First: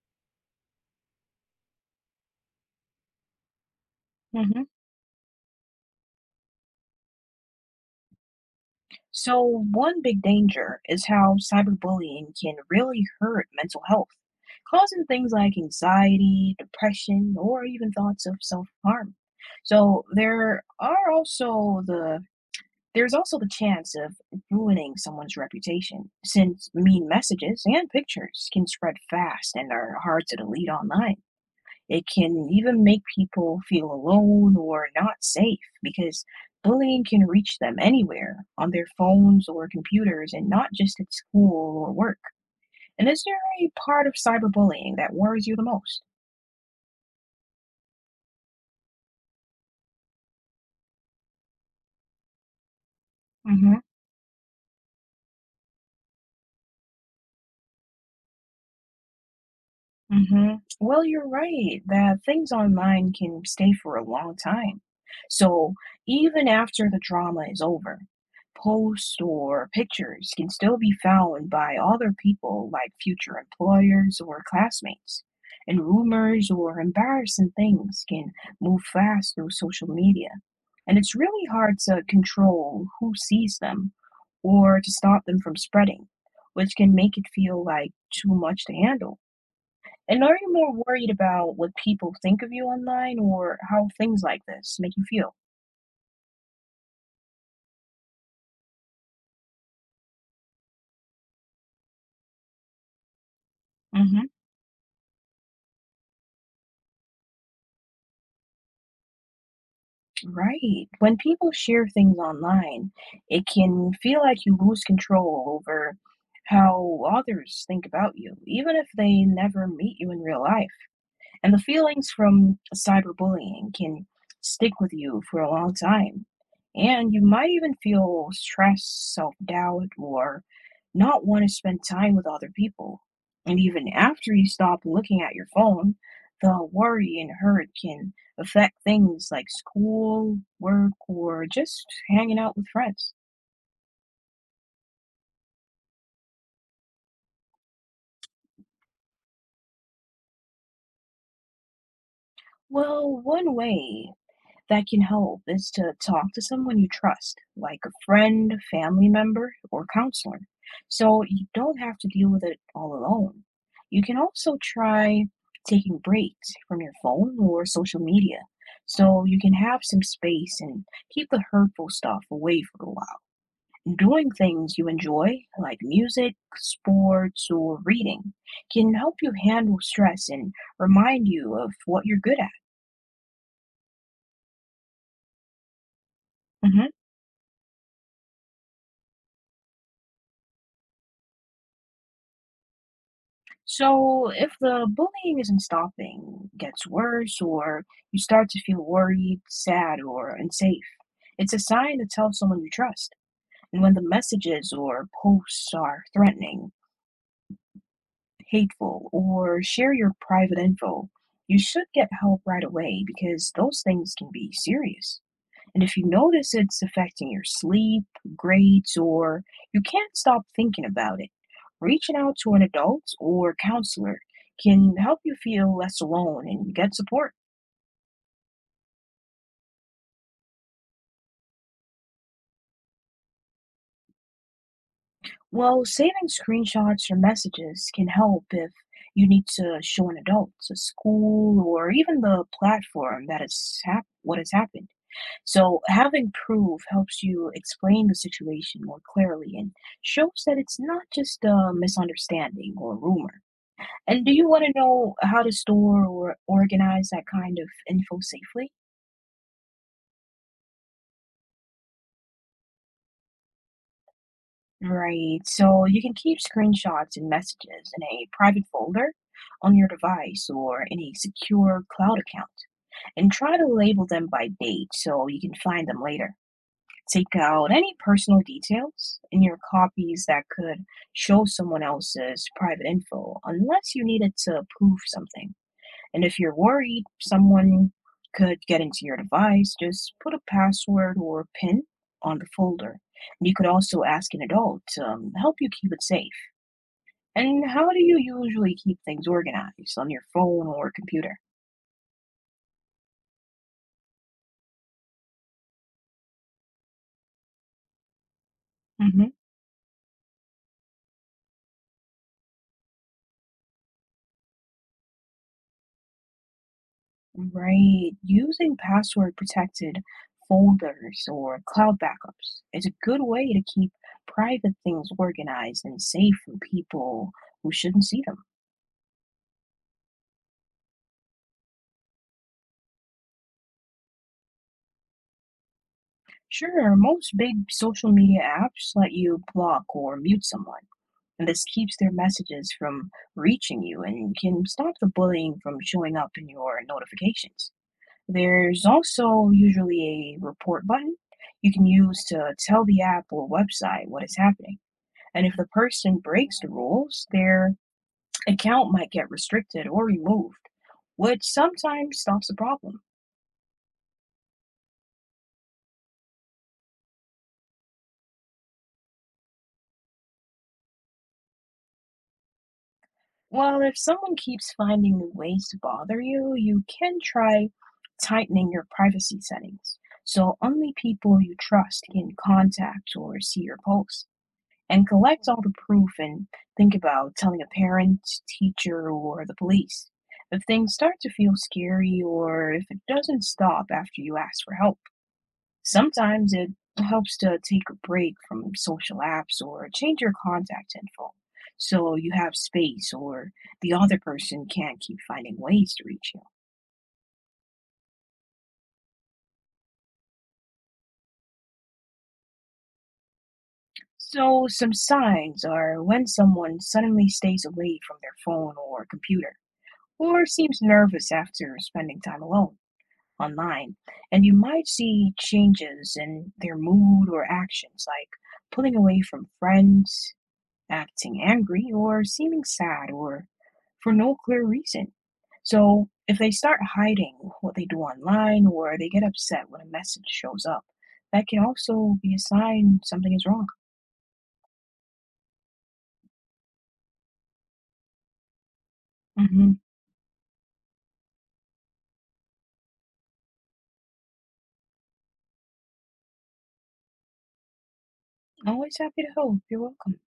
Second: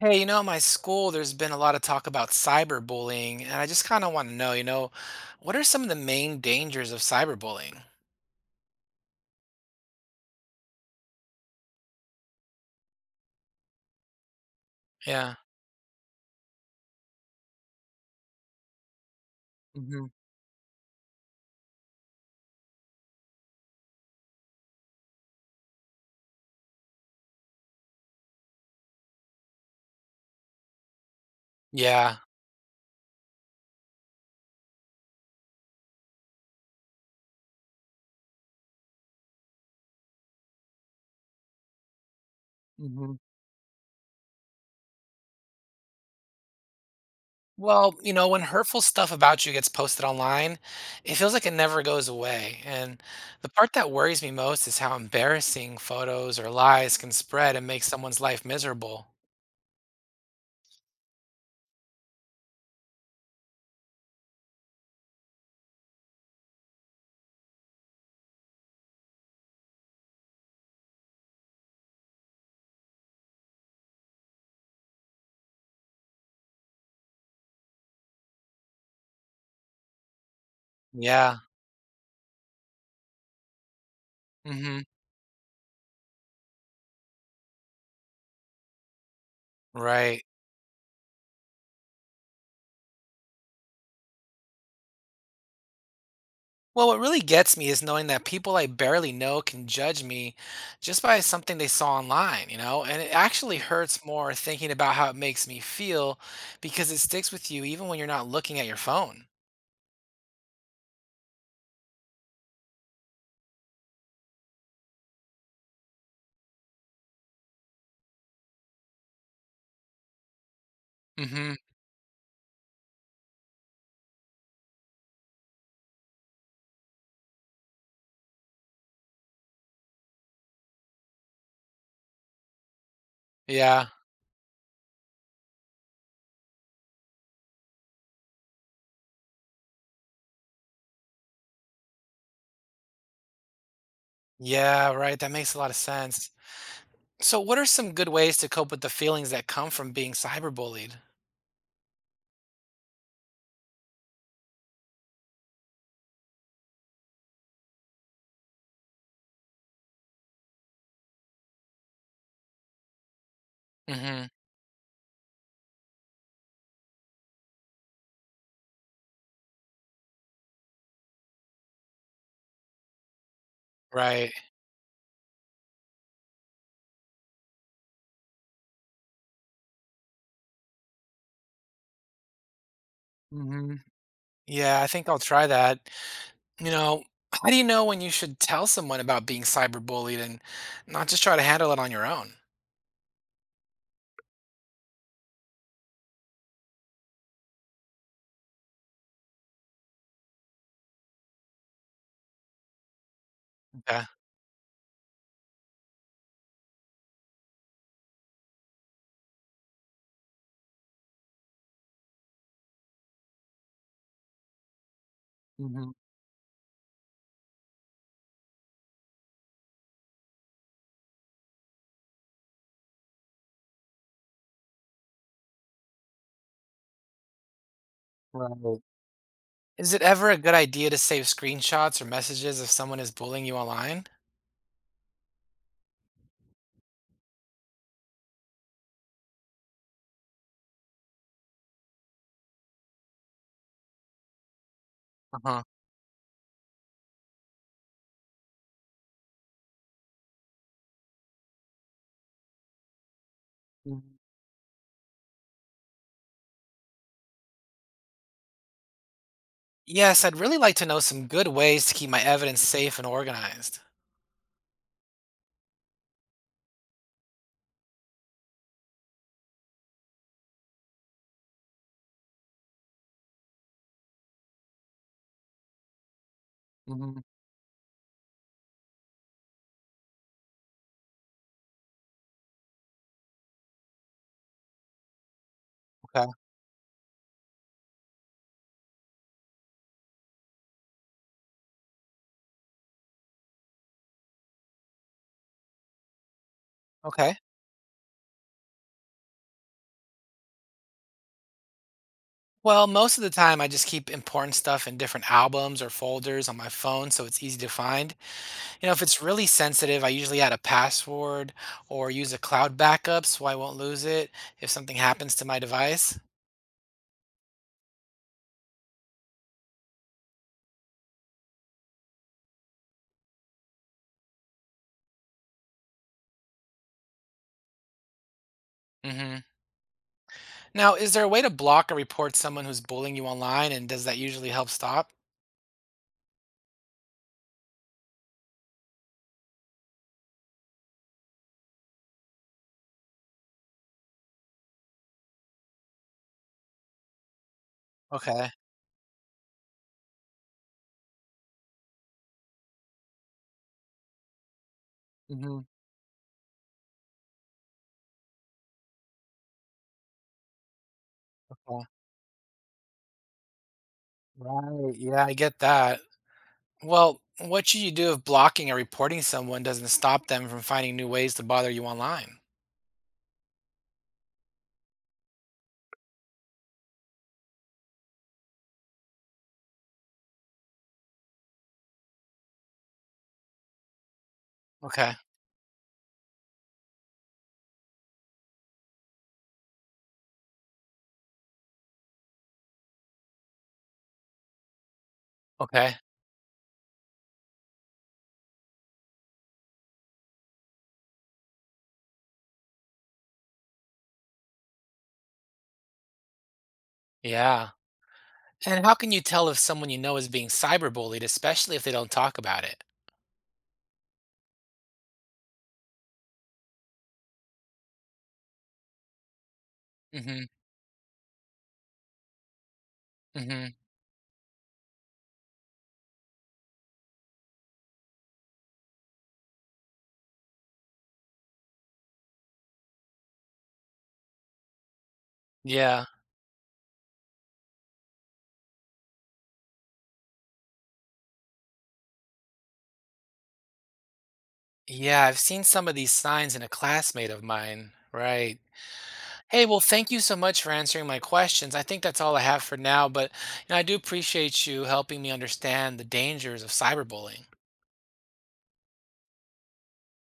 Hey, at my school, there's been a lot of talk about cyberbullying, and I just kind of want to know, Mhm. What are some of the main dangers of cyberbullying? So, one big danger is how cyberbullying can really hurt mental health, causing things Yeah. like anxiety, depression, or even thoughts of self-harm. Hmm. So, there are also the there's also the chance of ruining someone's reputation, since mean messages and pictures can spread fast and are hard to delete online. It Yeah. can even make people feel alone or not safe because bullying can reach them anywhere on their phones or computers and not just at school or work. And Hmm. is there a part of cyberbullying that worries you the most? Well, when hurtful stuff about you gets posted online, it feels like it never goes away. And the part that worries me most is how embarrassing photos or lies can spread and make someone's life miserable. Mhm. Well, you're right that things online can stay for a long time. So even after the drama is over, posts or pictures can still be found by other people like future employers or classmates. And rumors or embarrassing things can move fast through social media. And it's Yeah. really hard to control who sees them Hmm. or to stop them from spreading, which can make it feel like too much to handle. And Right. are you more worried about what people think of you online or how things like this make you feel? Well, what really gets me is knowing that people I barely know can judge me just by something they saw online, you know? And it actually hurts Hmm. more thinking about how it makes me feel because it sticks with you even when you're not looking at your phone. Right. When people share things online, it can feel like you lose control over how others think about you, even if they never meet you in real life. Hmm. And the feelings from cyberbullying can stick with you for a long time. And you might even feel stress, self doubt, or not want to spend time with other people. And Yeah. even after you stop looking at your phone, the worry and hurt can affect things like school, work, or just hanging out with friends. Yeah, right. That makes a lot of sense. So, what are some good ways to cope with the feelings that come from being cyberbullied? Well, one way that can help is to talk to someone you trust, like a friend, family member, or counselor. So you don't have to deal with it all alone. You can Hmm. also try taking breaks from your phone or social media so you can have some space and keep the hurtful stuff away for a while. Doing Right. things you enjoy, like music, sports, or reading, can help you handle stress and remind you of what you're good at. Hmm. Yeah, I think I'll try that. You Mhm. know, how do you know when you should tell someone about being cyberbullied and not just try to handle it on your own? So, if the bullying isn't stopping, gets worse, or you start to feel worried, sad, or unsafe, it's a sign to tell someone you trust. And when the Yeah. messages or posts are threatening, hateful, or share your private info, you should get help right away because those things can be serious. And Hmm. if you notice it's affecting your sleep, grades, or you can't stop thinking about it, reaching out to an adult or counselor can help you feel less alone and get support. Right. Is it ever a good idea to save screenshots or messages if someone is bullying you online? Well, saving screenshots or messages can help if you need to show an adult, a school, or even the platform that what has happened. Uh-huh. So, having proof helps you explain the situation more clearly and shows that it's not just a misunderstanding or rumor. Mhm. And do you wanna know how to store or organize that kind of info safely? Yes, I'd really like to know some good ways to keep my evidence safe and organized. Right. So you can keep screenshots and messages in a private folder on your device or in a secure cloud account. And try to label them by date so you can find them later. Hmm. Take out any personal details in your copies that could show someone else's private info unless you need it to prove something. And Okay. if you're worried someone could get into your device, just put a password or PIN on the folder. And you could also ask an adult to help you keep it safe. Okay. And how do you usually keep things organized on your phone or computer? Well, most of the time I just keep important stuff in different albums or folders on my phone so it's easy to find. If it's Hmm. really sensitive, I usually add a password or use a cloud backup so I won't lose it if something happens to my device. Right, using password protected folders or cloud backups is a good way to keep private things organized and safe from people who shouldn't see them. Hmm. Now, is there a way to block or report someone who's bullying you online, and does that usually help stop? Sure, most big social media apps let you block or mute someone, and this keeps their messages from reaching you and can stop the bullying from showing up in your notifications. Okay. There's also usually a report button you can use to tell the app or website what is happening. And if Hmm. the person breaks the rules, their account might get restricted or removed, which Okay. sometimes stops the problem. Right. Yeah, I get that. Well, what should you do if blocking or reporting someone doesn't stop them from finding new ways to bother you online? Well, if someone keeps finding new ways to bother you, you can try tightening your privacy settings. So only people you trust can contact or see your posts. And Okay. collect all the proof and think about telling a parent, teacher, or the police. If things start to feel scary or if it doesn't stop after you ask for help, Okay. sometimes it helps to take a break from social apps or change your contact info so you have space or the other person can't keep finding ways to reach you. Yeah. And how can you tell if someone you know is being cyberbullied, especially if they don't talk about it? So, some signs are when someone suddenly stays away from their phone or computer or Mm-hmm. seems nervous after spending time alone Mm-hmm. online. And you might see changes in their mood or actions like pulling away from friends, acting angry or seeming sad or for no clear reason. Yeah. So if they start hiding what they do online or they get upset when a message shows up, that can also be a sign something is wrong. Yeah, I've seen some of these signs in a classmate of mine. Right. Hey, Hmm. well, thank you so much for answering my questions. I think that's all I have for now, but I do appreciate you helping me understand the dangers of cyberbullying. Always happy to help. You're welcome.